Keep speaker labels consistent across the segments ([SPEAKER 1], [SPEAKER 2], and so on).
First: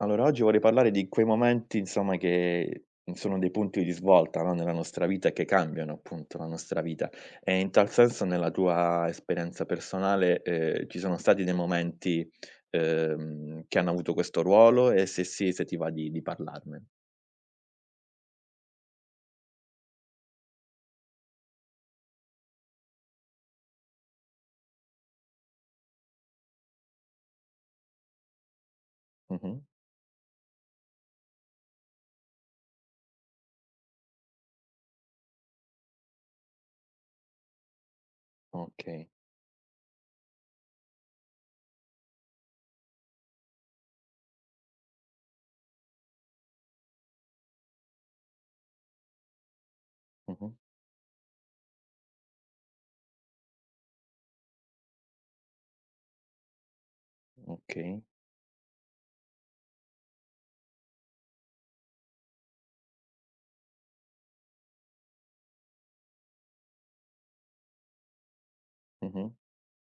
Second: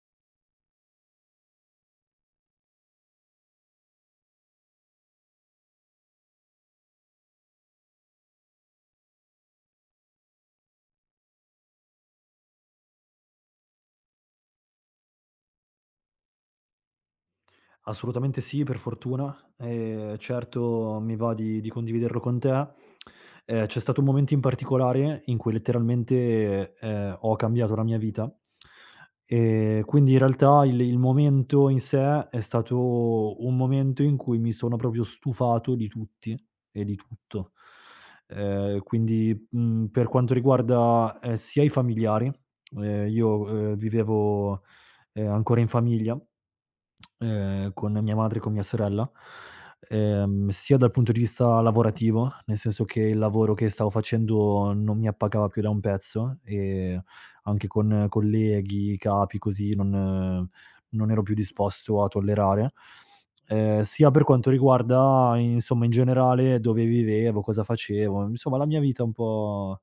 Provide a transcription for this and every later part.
[SPEAKER 1] Allora, oggi vorrei parlare di quei momenti, insomma, che sono dei punti di svolta, no, nella nostra vita e che cambiano, appunto, la nostra vita. E in tal senso, nella tua esperienza personale, ci sono stati dei momenti, che hanno avuto questo ruolo e se sì, se ti va di parlarne.
[SPEAKER 2] Assolutamente sì, per fortuna. Certo mi va di condividerlo con te. C'è stato un momento in particolare in cui letteralmente, ho cambiato la mia vita.
[SPEAKER 1] Mh-mh.
[SPEAKER 2] Quindi in realtà il momento in sé è stato un momento in cui mi sono proprio stufato di tutti e di tutto.
[SPEAKER 1] Okay.
[SPEAKER 2] Quindi, per quanto riguarda, sia i familiari, io, vivevo, ancora in famiglia con mia madre e con mia sorella,
[SPEAKER 1] Mh-mh.
[SPEAKER 2] sia dal punto di vista lavorativo, nel senso che il lavoro che stavo facendo non mi appagava più da un pezzo e anche
[SPEAKER 1] Okay.
[SPEAKER 2] con colleghi, capi, così non eh, non ero più disposto a tollerare, sia per quanto riguarda, insomma, in generale dove vivevo, cosa facevo, insomma la mia vita un
[SPEAKER 1] Mh-mh.
[SPEAKER 2] po'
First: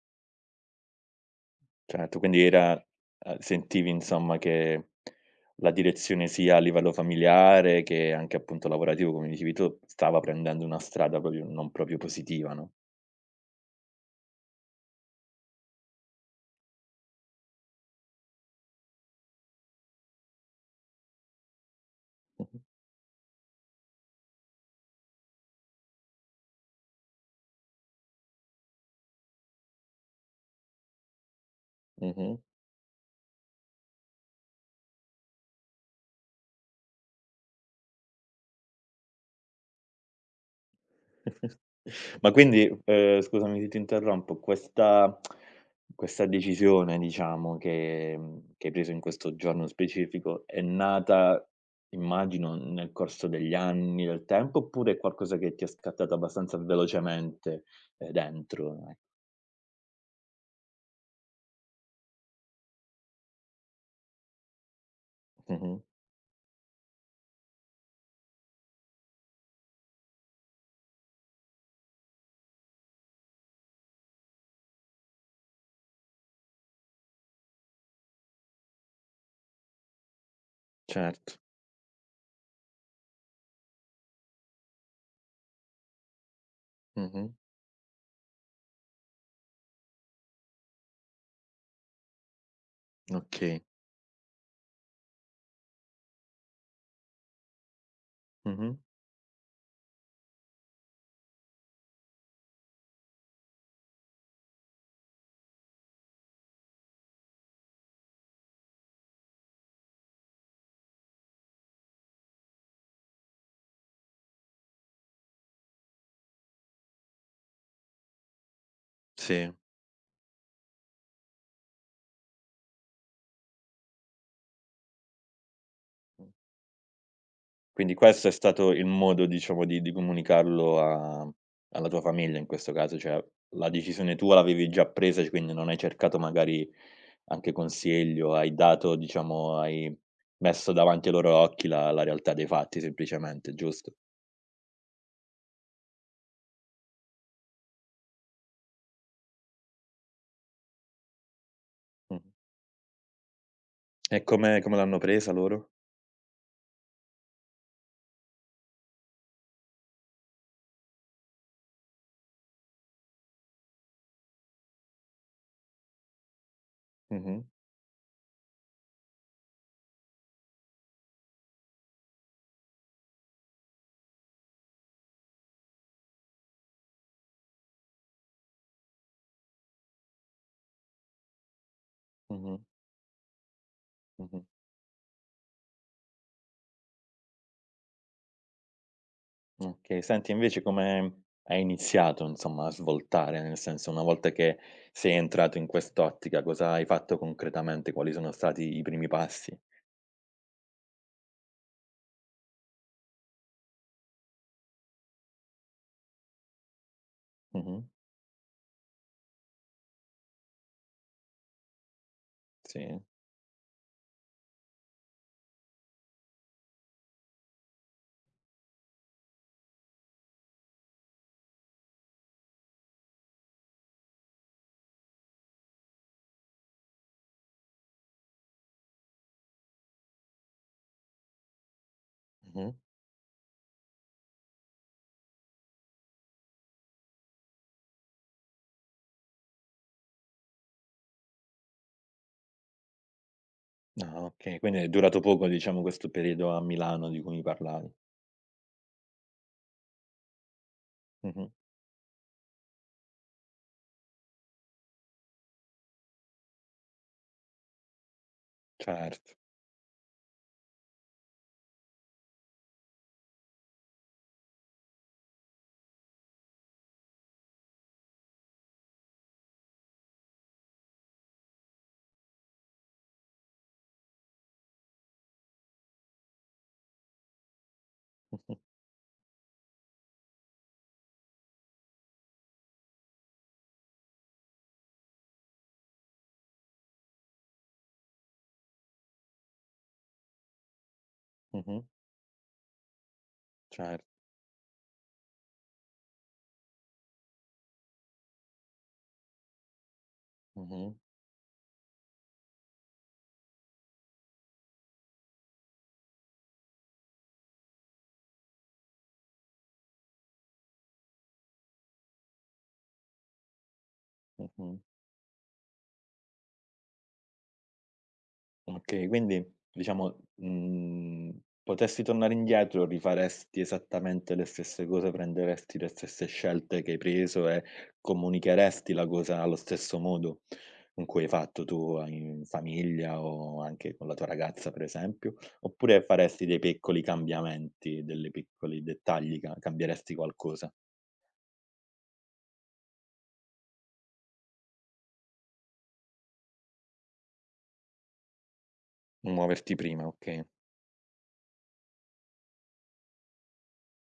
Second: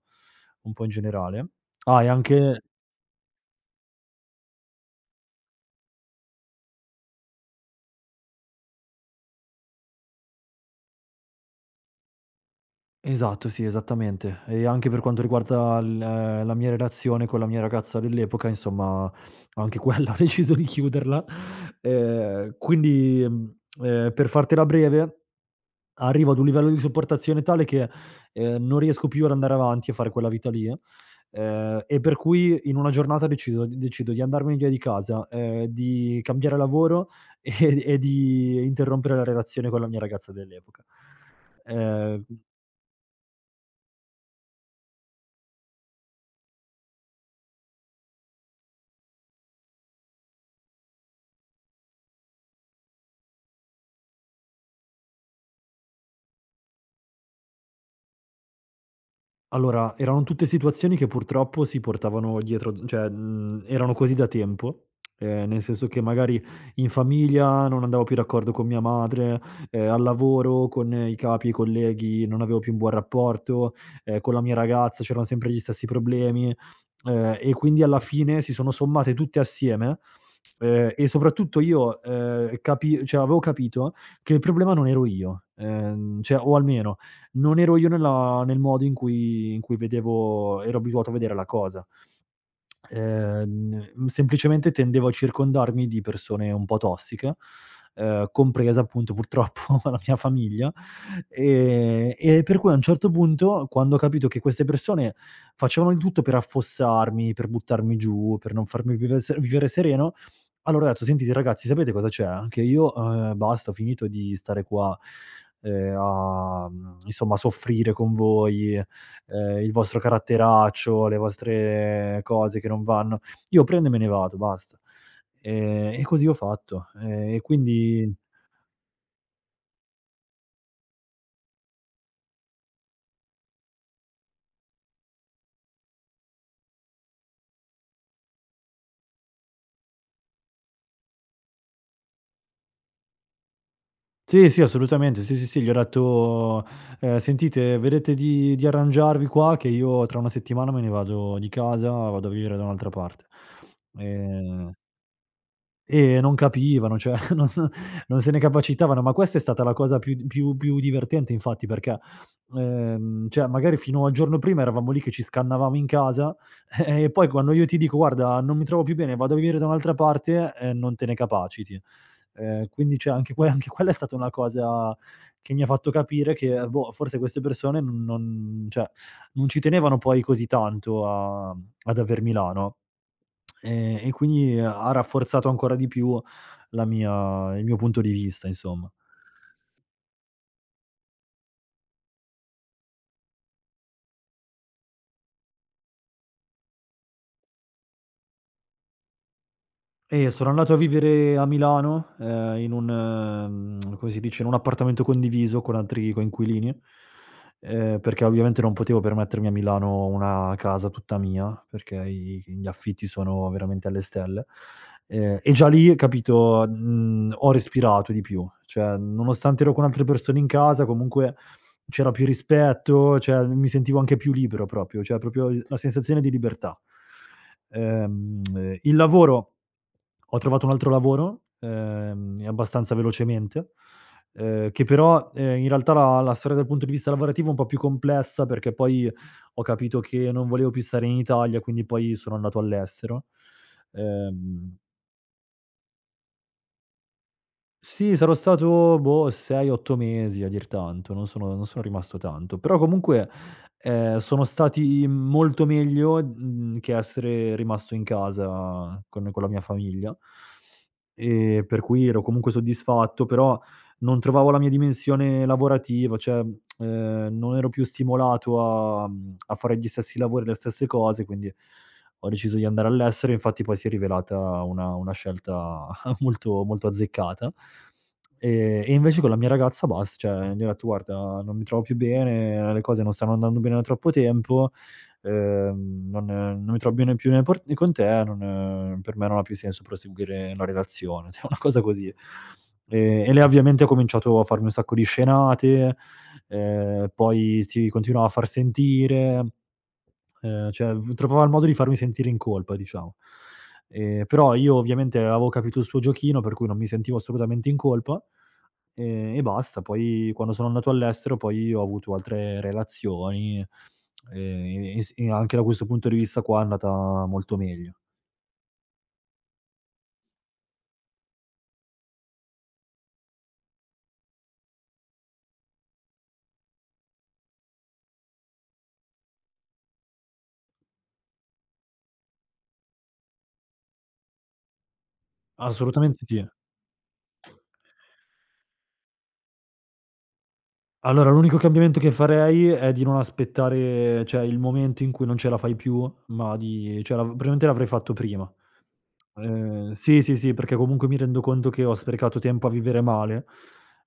[SPEAKER 2] un po' in generale. Ah, e
[SPEAKER 1] Certo, quindi
[SPEAKER 2] anche
[SPEAKER 1] era sentivi insomma che la direzione sia a livello familiare che anche appunto lavorativo, come dicevi tu, stava prendendo una strada proprio non proprio positiva, no?
[SPEAKER 2] esatto, sì, esattamente. E anche per quanto riguarda l la mia relazione con la mia ragazza dell'epoca, insomma, anche quella ho deciso di chiuderla. Ehm,
[SPEAKER 1] Mh-mh.
[SPEAKER 2] quindi, mhmm, per fartela breve, arrivo ad un livello di sopportazione tale che, non riesco più ad andare avanti a fare quella vita lì, e per
[SPEAKER 1] Mh-mh.
[SPEAKER 2] cui in una giornata deciso decido di andarmene via di casa, di cambiare lavoro e di interrompere la relazione con la mia ragazza dell'epoca. Ehm
[SPEAKER 1] Ma quindi, scusami se ti interrompo, questa decisione diciamo che hai preso in questo giorno specifico è nata, immagino, nel corso degli anni, del tempo, oppure è qualcosa che ti è scattato abbastanza velocemente, dentro, ecco?
[SPEAKER 2] Allora, erano tutte situazioni che purtroppo si portavano dietro d cioè, erano così da tempo, nel
[SPEAKER 1] Mh-mh.
[SPEAKER 2] senso che magari in famiglia non andavo più d'accordo con mia madre, al lavoro con i capi, i colleghi non avevo più un buon rapporto, con la mia ragazza c'erano sempre gli stessi problemi, e quindi alla fine si sono sommate tutte assieme, e
[SPEAKER 1] Certo.
[SPEAKER 2] soprattutto io, capi cioè avevo capito che il problema non ero io, cioè o almeno
[SPEAKER 1] Mh-mh.
[SPEAKER 2] non ero io nel modo in cui vedevo ero abituato a vedere la cosa.
[SPEAKER 1] Okay.
[SPEAKER 2] Semplicemente tendevo a circondarmi di persone un po' tossiche,
[SPEAKER 1] Mh-mh.
[SPEAKER 2] compresa appunto purtroppo la mia famiglia, e per cui a un certo punto, quando ho capito che queste persone facevano di tutto per affossarmi, per buttarmi giù, per non farmi vive se vivere sereno, allora ho detto: "Sentite ragazzi, sapete cosa c'è? Che io, basta, ho finito di stare qua, insomma, soffrire con voi,
[SPEAKER 1] Sì.
[SPEAKER 2] il vostro caratteraccio, le vostre cose che non vanno. Io prendo e me ne vado, basta." E così ho fatto. E
[SPEAKER 1] Quindi
[SPEAKER 2] quindi
[SPEAKER 1] questo è stato il modo, diciamo, di comunicarlo a alla tua famiglia in questo caso, cioè la decisione tua l'avevi già presa, c quindi non hai cercato magari anche consiglio, hai dato diciamo hai messo davanti ai loro occhi la realtà dei fatti semplicemente, giusto?
[SPEAKER 2] sì, sì, assolutamente, sì, sì, sì, gli ho detto: sentite, vedete di arrangiarvi qua che io tra 1 settimana me ne vado di casa,
[SPEAKER 1] Mh.
[SPEAKER 2] vado a vivere da un'altra parte".
[SPEAKER 1] E come
[SPEAKER 2] Ehm
[SPEAKER 1] come l'hanno presa loro?
[SPEAKER 2] E non capivano, cioè non se ne capacitavano, ma questa è stata la cosa più divertente infatti perché, cioè magari fino al giorno prima eravamo lì che ci scannavamo in casa, e poi
[SPEAKER 1] Mh-mh,
[SPEAKER 2] quando io ti dico: "Guarda, non mi trovo più bene, vado a vivere da un'altra parte", non te ne capaciti. Quindi cioè anche quella è stata una cosa che mi ha fatto capire che, boh, forse queste persone non non cioè non ci tenevano poi così tanto a ad aver
[SPEAKER 1] mh-mh,
[SPEAKER 2] Milano. E
[SPEAKER 1] mh-mh.
[SPEAKER 2] quindi ha rafforzato ancora di più la mia il mio punto di vista, insomma.
[SPEAKER 1] Okay, senti invece come hai iniziato, insomma, a svoltare? Nel senso, una volta che sei entrato in quest'ottica, cosa hai fatto concretamente? Quali sono stati i primi passi?
[SPEAKER 2] E sono andato a vivere a Milano, in un come si dice, in un appartamento condiviso con altri coinquilini,
[SPEAKER 1] Mh-mh.
[SPEAKER 2] perché ovviamente non potevo permettermi a Milano una casa tutta mia, perché i gli
[SPEAKER 1] Sì.
[SPEAKER 2] affitti sono veramente alle stelle. E già lì, capito, ho respirato di più. Cioè, nonostante ero con altre persone in casa, comunque c'era più rispetto, cioè mi sentivo anche più libero proprio, cioè proprio il la sensazione di libertà. Il lavoro ho trovato un altro lavoro, e
[SPEAKER 1] Mh-mh.
[SPEAKER 2] abbastanza velocemente, che però, in realtà la storia dal punto di vista lavorativo è un po' più complessa, perché poi ho capito che non volevo più stare in Italia, quindi poi sono andato all'estero.
[SPEAKER 1] Ah, okay,
[SPEAKER 2] Ehm
[SPEAKER 1] quindi è durato poco, diciamo, questo periodo a Milano di cui mi parlavi.
[SPEAKER 2] sì, sarò stato boh, 6, 8 mesi a dir tanto,
[SPEAKER 1] Mh-mh.
[SPEAKER 2] non sono rimasto tanto. Però comunque, sono stati molto meglio, che essere rimasto in casa con
[SPEAKER 1] Certo.
[SPEAKER 2] la mia famiglia, per cui ero comunque soddisfatto, però non trovavo la mia dimensione lavorativa, cioè, non ero più stimolato a fare gli stessi lavori, le stesse cose, quindi ho deciso di andare all'estero, infatti poi si è rivelata una scelta molto molto azzeccata. E invece con la mia ragazza bas cioè, gli ho detto: "Guarda, non mi trovo più bene, le cose non stanno andando bene da troppo tempo, non non mi trovo bene più né por né con te, non per me non ha più senso proseguire la relazione", cioè una cosa
[SPEAKER 1] Mh-mh.
[SPEAKER 2] così. E lei ovviamente ha
[SPEAKER 1] Cer
[SPEAKER 2] cominciato a farmi un sacco di scenate, poi si continuava a far sentire.
[SPEAKER 1] Mh-mh.
[SPEAKER 2] Cioè v trovava il modo di farmi sentire in colpa, diciamo. Però io ovviamente avevo capito il suo giochino, per cui non mi sentivo assolutamente in colpa, e basta. Poi quando sono andato all'estero poi ho avuto altre relazioni,
[SPEAKER 1] Mh-mh.
[SPEAKER 2] e s e anche da questo punto di vista qua è andata molto meglio.
[SPEAKER 1] Okay, quindi diciamo, potessi tornare indietro, rifaresti esattamente le stesse cose, prenderesti le stesse scelte che hai preso e comunicheresti la cosa allo stesso modo in cui hai fatto tu a in famiglia o anche con la tua ragazza, per esempio? Oppure
[SPEAKER 2] Assolutamente
[SPEAKER 1] faresti
[SPEAKER 2] sì.
[SPEAKER 1] dei piccoli cambiamenti, delle piccoli dettagli, ca cambieresti qualcosa?
[SPEAKER 2] Allora l'unico cambiamento che farei è di non aspettare, cioè, il momento in cui non ce la fai più, ma di cioè la probabilmente l'avrei fatto prima.
[SPEAKER 1] Muoverti prima,
[SPEAKER 2] Sì, sì,
[SPEAKER 1] okay.
[SPEAKER 2] sì, perché comunque mi rendo conto che ho sprecato tempo a vivere male,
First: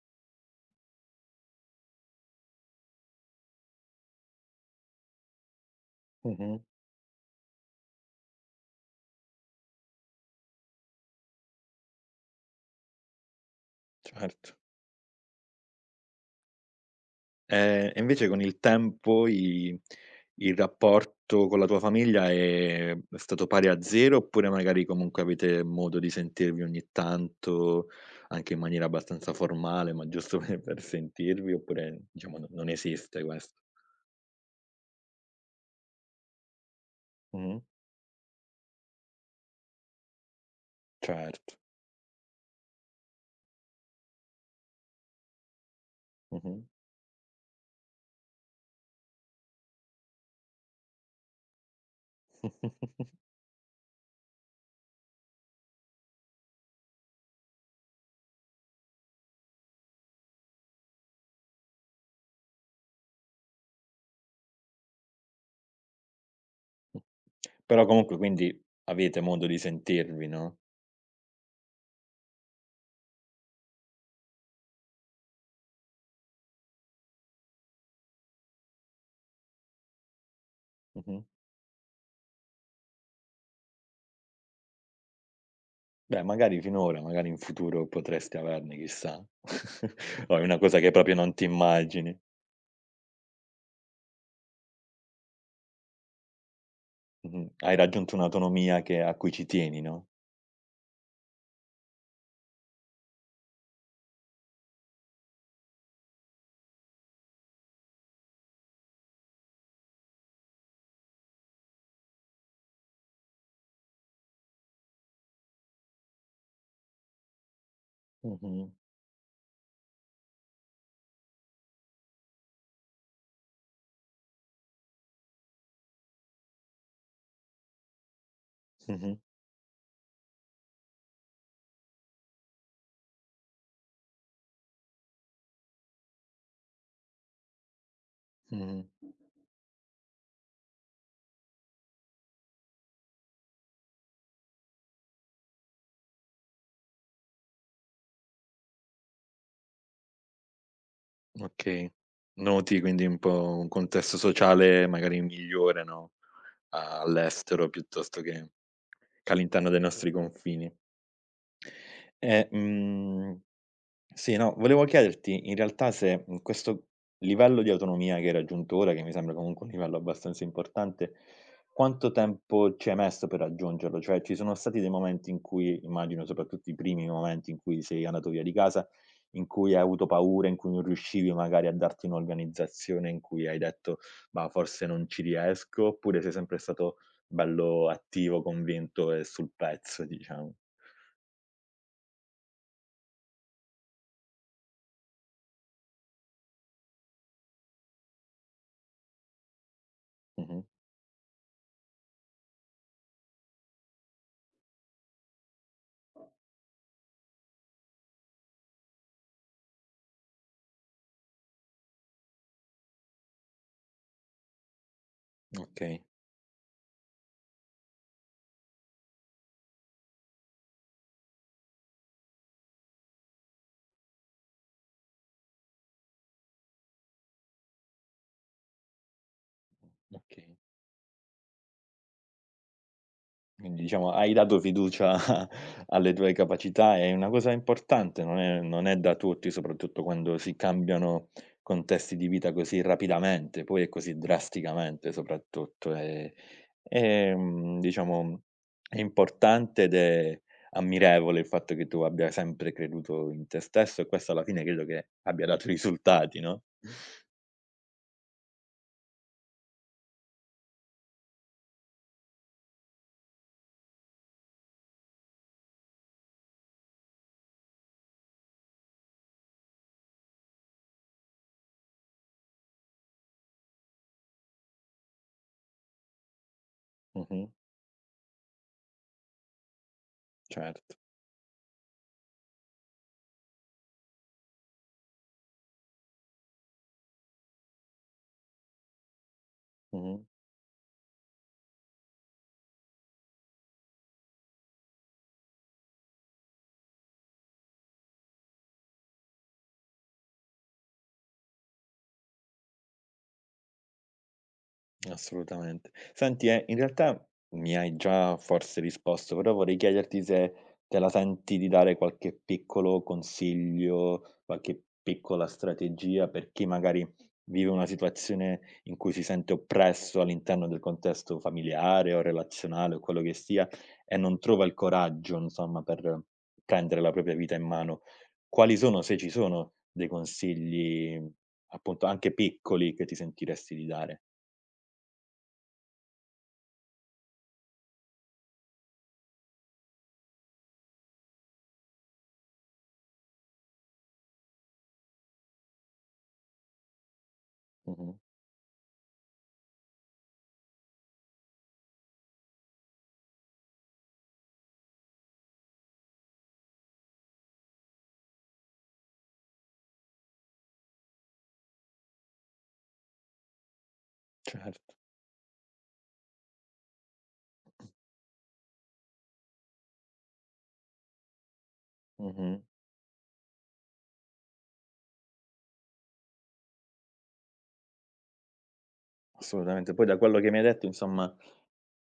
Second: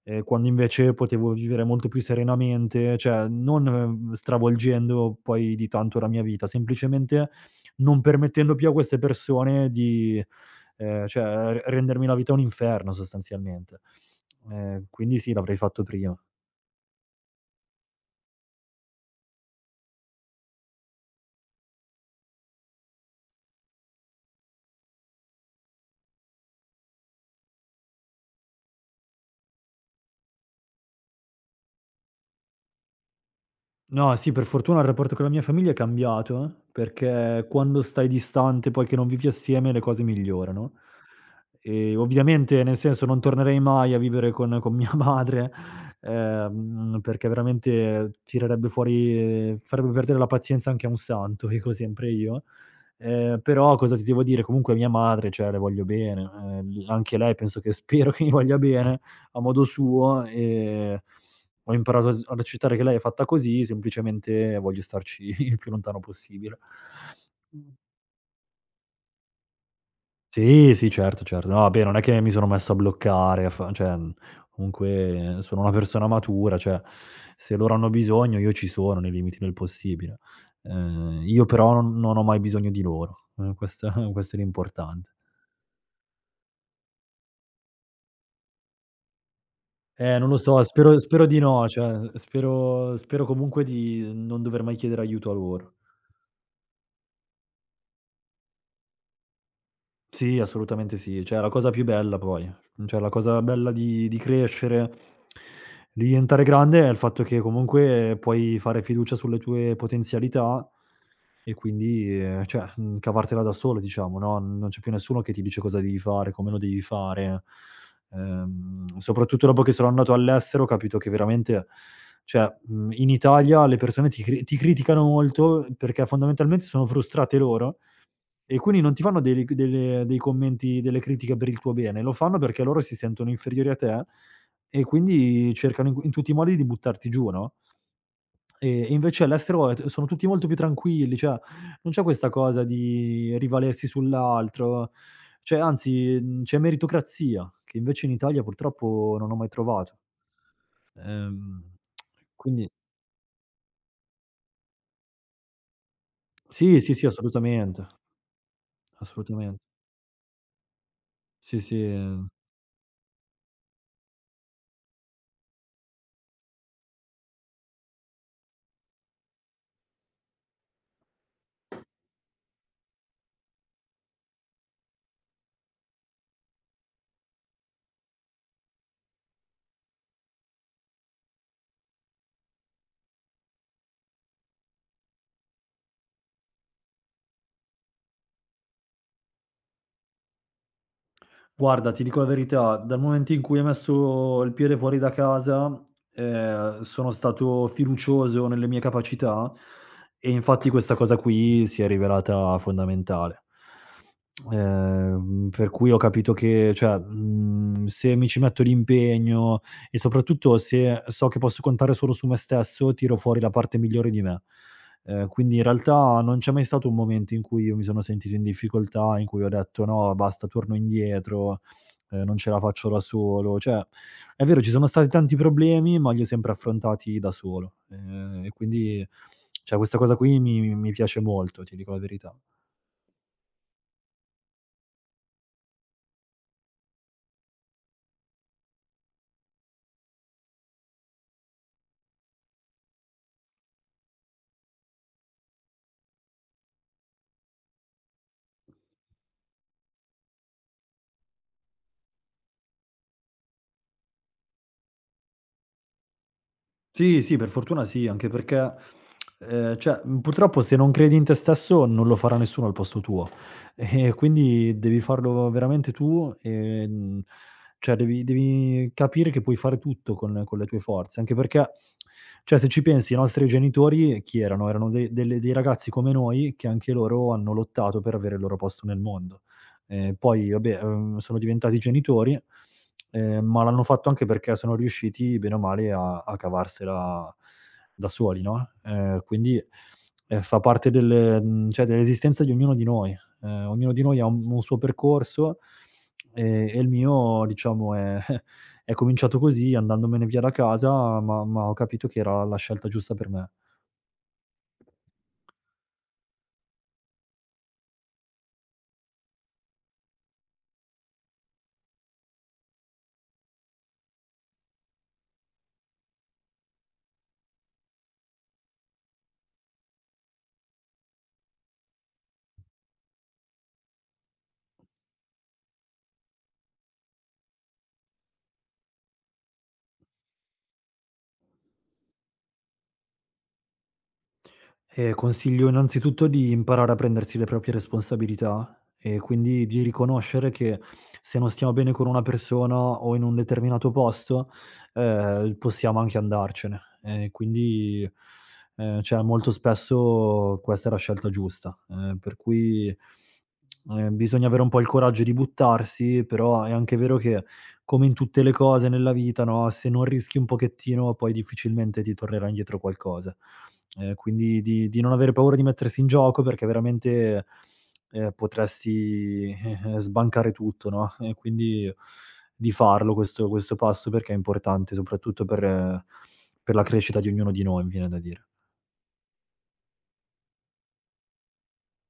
[SPEAKER 2] quando invece potevo vivere molto più serenamente, cioè non stravolgendo poi di tanto la mia vita,
[SPEAKER 1] Mh-mh,
[SPEAKER 2] semplicemente non permettendo più a queste persone di, cioè re rendermi la vita un inferno sostanzialmente.
[SPEAKER 1] certo.
[SPEAKER 2] Quindi sì, l'avrei fatto prima.
[SPEAKER 1] E invece con il tempo i il rapporto con la tua famiglia è stato pari a 0, oppure magari comunque avete modo di sentirvi ogni tanto, anche in maniera abbastanza formale, ma giusto per sentirvi, oppure diciamo no non esiste questo?
[SPEAKER 2] No, sì, per fortuna il rapporto con la mia famiglia è cambiato, perché
[SPEAKER 1] Mh-mh.
[SPEAKER 2] quando stai distante, poi che non vivi assieme, le cose migliorano.
[SPEAKER 1] Certo.
[SPEAKER 2] E ovviamente, nel senso, non tornerei mai a vivere con mia madre,
[SPEAKER 1] Mh-mh.
[SPEAKER 2] perché veramente tirerebbe fuori farebbe perdere la pazienza anche a un santo, dico sempre io. Però cosa ti devo dire, comunque mia madre, cioè le voglio bene, l anche lei penso che spero che mi voglia bene, a modo suo, ho imparato a s ad accettare che lei è fatta così, semplicemente voglio starci il più lontano possibile.
[SPEAKER 1] Però comunque quindi avete modo di sentirvi, no?
[SPEAKER 2] Sì, sì, certo, certo. No, vabbè, non è che mi sono messo a bloccare, a fa cioè, comunque sono una persona matura, cioè se loro hanno bisogno io ci sono nei limiti del possibile. Ehm,
[SPEAKER 1] Mh-mh.
[SPEAKER 2] io però non non ho mai bisogno di loro, questo questo è l'importante.
[SPEAKER 1] Beh, magari finora, magari in futuro potreste averne, chissà.
[SPEAKER 2] Non lo
[SPEAKER 1] O è una
[SPEAKER 2] so,
[SPEAKER 1] cosa che
[SPEAKER 2] spero
[SPEAKER 1] proprio
[SPEAKER 2] spero
[SPEAKER 1] non
[SPEAKER 2] di
[SPEAKER 1] ti
[SPEAKER 2] no, cioè
[SPEAKER 1] immagini.
[SPEAKER 2] spero comunque di non dover mai chiedere aiuto a loro.
[SPEAKER 1] Mh-mh. Hai raggiunto un'autonomia che a cui ci tieni, no.
[SPEAKER 2] Sì, assolutamente sì. Cioè, è la cosa più bella poi. Cioè, la cosa bella di crescere, di diventare grande è il fatto che comunque puoi fare fiducia sulle tue potenzialità e quindi, cioè, cavartela da solo diciamo, no, non c'è più nessuno che ti dice cosa devi fare, come lo devi fare.
[SPEAKER 1] Mh-mh.
[SPEAKER 2] Soprattutto dopo che sono andato all'estero ho capito che veramente cioè, in Italia le persone ti criticano molto perché fondamentalmente sono frustrate loro e quindi non ti
[SPEAKER 1] Mh-mh.
[SPEAKER 2] fanno dei commenti, delle critiche per il tuo bene, lo fanno perché loro si sentono inferiori a te e quindi cercano in tutti i modi di buttarti giù, no,
[SPEAKER 1] Mh-mh.
[SPEAKER 2] e invece all'estero t sono tutti molto più tranquilli, cioè non c'è questa cosa di rivalersi sull'altro, cioè anzi, c'è meritocrazia, che invece in Italia purtroppo non ho mai trovato. Ehm,
[SPEAKER 1] Okay.
[SPEAKER 2] quindi
[SPEAKER 1] Noti quindi un po' un contesto sociale magari migliore, no,
[SPEAKER 2] sì, sì, sì,
[SPEAKER 1] all'estero
[SPEAKER 2] assolutamente,
[SPEAKER 1] piuttosto che
[SPEAKER 2] assolutamen
[SPEAKER 1] all'interno dei nostri confini.
[SPEAKER 2] sì, sì.
[SPEAKER 1] E, mhmm Sì, no, volevo chiederti in realtà se, questo livello di autonomia che hai raggiunto ora, che mi sembra comunque un livello abbastanza importante, quanto tempo ci hai messo per raggiungerlo? Cioè, ci sono stati dei momenti in cui immagino soprattutto i primi momenti in cui sei andato via di casa, in cui hai avuto paura, in cui non riuscivi magari a darti un'organizzazione, in cui hai detto: "Mah, forse non ci riesco", oppure sei sempre stato bello attivo, convinto e sul pezzo diciamo?
[SPEAKER 2] Guarda, ti dico la verità, dal momento in cui hai messo il piede fuori da casa, sono stato fiducioso nelle mie capacità e
[SPEAKER 1] Mh-mh.
[SPEAKER 2] infatti questa cosa qui si è rivelata fondamentale. Per cui ho capito che cioè, se mi ci metto l'impegno e soprattutto se so che posso contare solo su me stesso, tiro fuori la parte migliore di me. Quindi in
[SPEAKER 1] Okay,
[SPEAKER 2] realtà non c'è mai stato un momento in cui io mi sono sentito in difficoltà, in cui ho detto: "No, basta, torno indietro, non ce la faccio da solo". Cioè, è vero, ci sono stati tanti problemi, ma li ho sempre affrontati da solo, e quindi cioè questa cosa qui
[SPEAKER 1] okay.
[SPEAKER 2] mi piace molto, ti dico la verità.
[SPEAKER 1] Quindi diciamo hai dato fiducia alle tue capacità, è una cosa importante, non è da tutti, soprattutto quando si cambiano contesti di vita così rapidamente, poi e così drasticamente soprattutto. Diciamo è importante ed è ammirevole il fatto che tu abbia sempre creduto in te stesso e questo alla fine credo che abbia dato risultati, no.
[SPEAKER 2] Sì, sì, per fortuna sì, anche perché, cioè, purtroppo se non credi in te stesso non lo farà nessuno al posto tuo. E quindi devi farlo veramente tu, cioè devi capire che puoi fare tutto con le tue forze, anche perché, cioè, se ci pensi i nostri genitori chi erano? Erano de delle dei ragazzi come noi che anche loro
[SPEAKER 1] Mh-mh,
[SPEAKER 2] hanno lottato per avere il loro posto nel mondo. Poi vabbè,
[SPEAKER 1] certo.
[SPEAKER 2] sono diventati genitori, ma l'hanno fatto anche perché sono riusciti bene o male a cavarsela da soli, no,
[SPEAKER 1] Mh-mh.
[SPEAKER 2] fa parte del cioè dell'esistenza di ognuno di noi. Ognuno di noi ha un suo percorso, e il mio diciamo è è cominciato così, andandomene via da casa, ma ho capito che era la scelta giusta per me.
[SPEAKER 1] Assolutamente. Senti, in realtà mi hai già forse risposto, però vorrei chiederti se te la senti di dare qualche piccolo consiglio, qualche piccola strategia per chi magari vive una situazione in cui si sente oppresso all'interno del contesto familiare o relazionale o quello che sia e non trova il coraggio, insomma, per prendere la propria vita in mano. Quali sono, se ci sono, dei consigli, appunto, anche piccoli che ti sentiresti di dare?
[SPEAKER 2] Consiglio innanzitutto di imparare a prendersi le proprie responsabilità e quindi di riconoscere che se non stiamo bene con una persona o in un determinato posto, possiamo anche andarcene. Ehm, quindi,
[SPEAKER 1] Mhm.
[SPEAKER 2] ehm, cioè molto spesso questa è la scelta giusta, per cui, bisogna avere un po' il coraggio di buttarsi, però è anche vero che, come in tutte le cose nella vita, no, se non rischi un pochettino poi difficilmente ti tornerà indietro qualcosa. Quindi
[SPEAKER 1] Certo,
[SPEAKER 2] di non avere paura di mettersi in gioco perché veramente, potresti, sbancare tutto, no, e quindi
[SPEAKER 1] mh-mh,
[SPEAKER 2] di farlo questo passo perché è importante soprattutto per la crescita di ognuno di noi, mi viene da dire.
[SPEAKER 1] assolutamente. Poi da quello che mi hai detto, insomma,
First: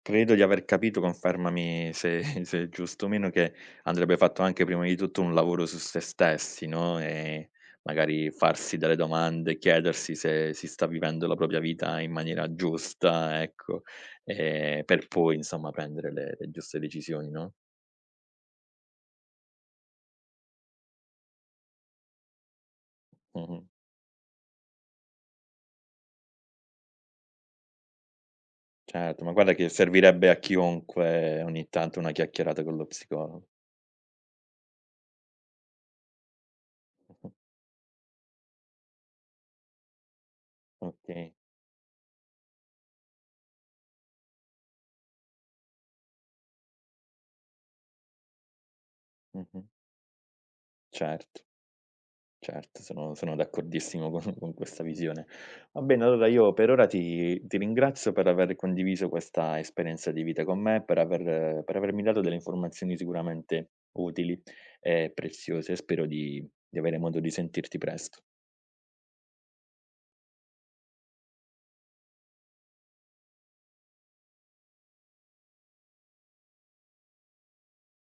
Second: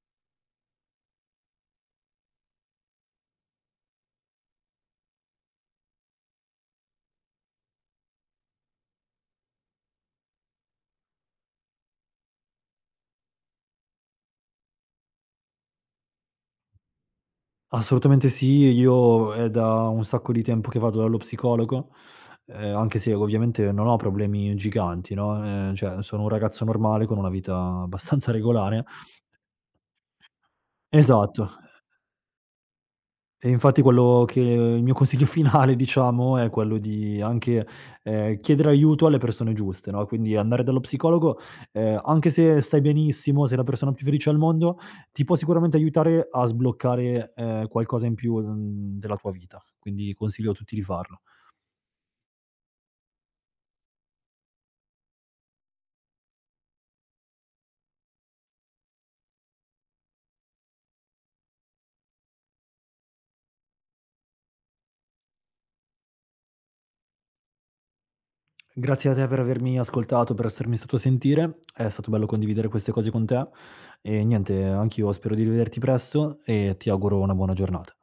[SPEAKER 1] credo di aver capito, confermami se se è giusto o meno, che andrebbe fatto anche prima di tutto un lavoro su se stessi, no, e magari farsi delle domande, chiedersi se si sta vivendo la propria vita in maniera giusta, ecco, per poi insomma prendere le giuste decisioni, no?
[SPEAKER 2] Assolutamente sì, io è da un sacco di tempo che vado dallo psicologo, anche se
[SPEAKER 1] Mh-mh.
[SPEAKER 2] ovviamente non ho problemi giganti, no, cioè sono un ragazzo normale con una vita abbastanza regolare.
[SPEAKER 1] Certo, ma guarda che servirebbe a chiunque
[SPEAKER 2] Esatto.
[SPEAKER 1] ogni tanto una chiacchierata con lo psicologo.
[SPEAKER 2] E infatti quello che il mio consiglio finale diciamo è quello di
[SPEAKER 1] Mh-mh.
[SPEAKER 2] anche, chiedere aiuto alle persone giuste, no, quindi andare dallo
[SPEAKER 1] Okay.
[SPEAKER 2] psicologo, anche se stai benissimo, sei la persona più felice al mondo, ti può sicuramente aiutare a sbloccare, qualcosa in più, della tua vita.
[SPEAKER 1] Mh-mh.
[SPEAKER 2] Quindi consiglio a tutti di farlo.
[SPEAKER 1] Certo. Certo, sono d'accordissimo con con questa visione. Va bene, allora io per ora ti ringrazio per aver condiviso questa esperienza di vita con me, per avermi dato delle informazioni sicuramente utili e preziose. Spero di avere modo di sentirti presto.
[SPEAKER 2] Grazie a te per avermi ascoltato, per essermi stato a sentire, è stato bello condividere queste cose con te e niente, anch'io spero di rivederti presto e ti auguro una buona giornata.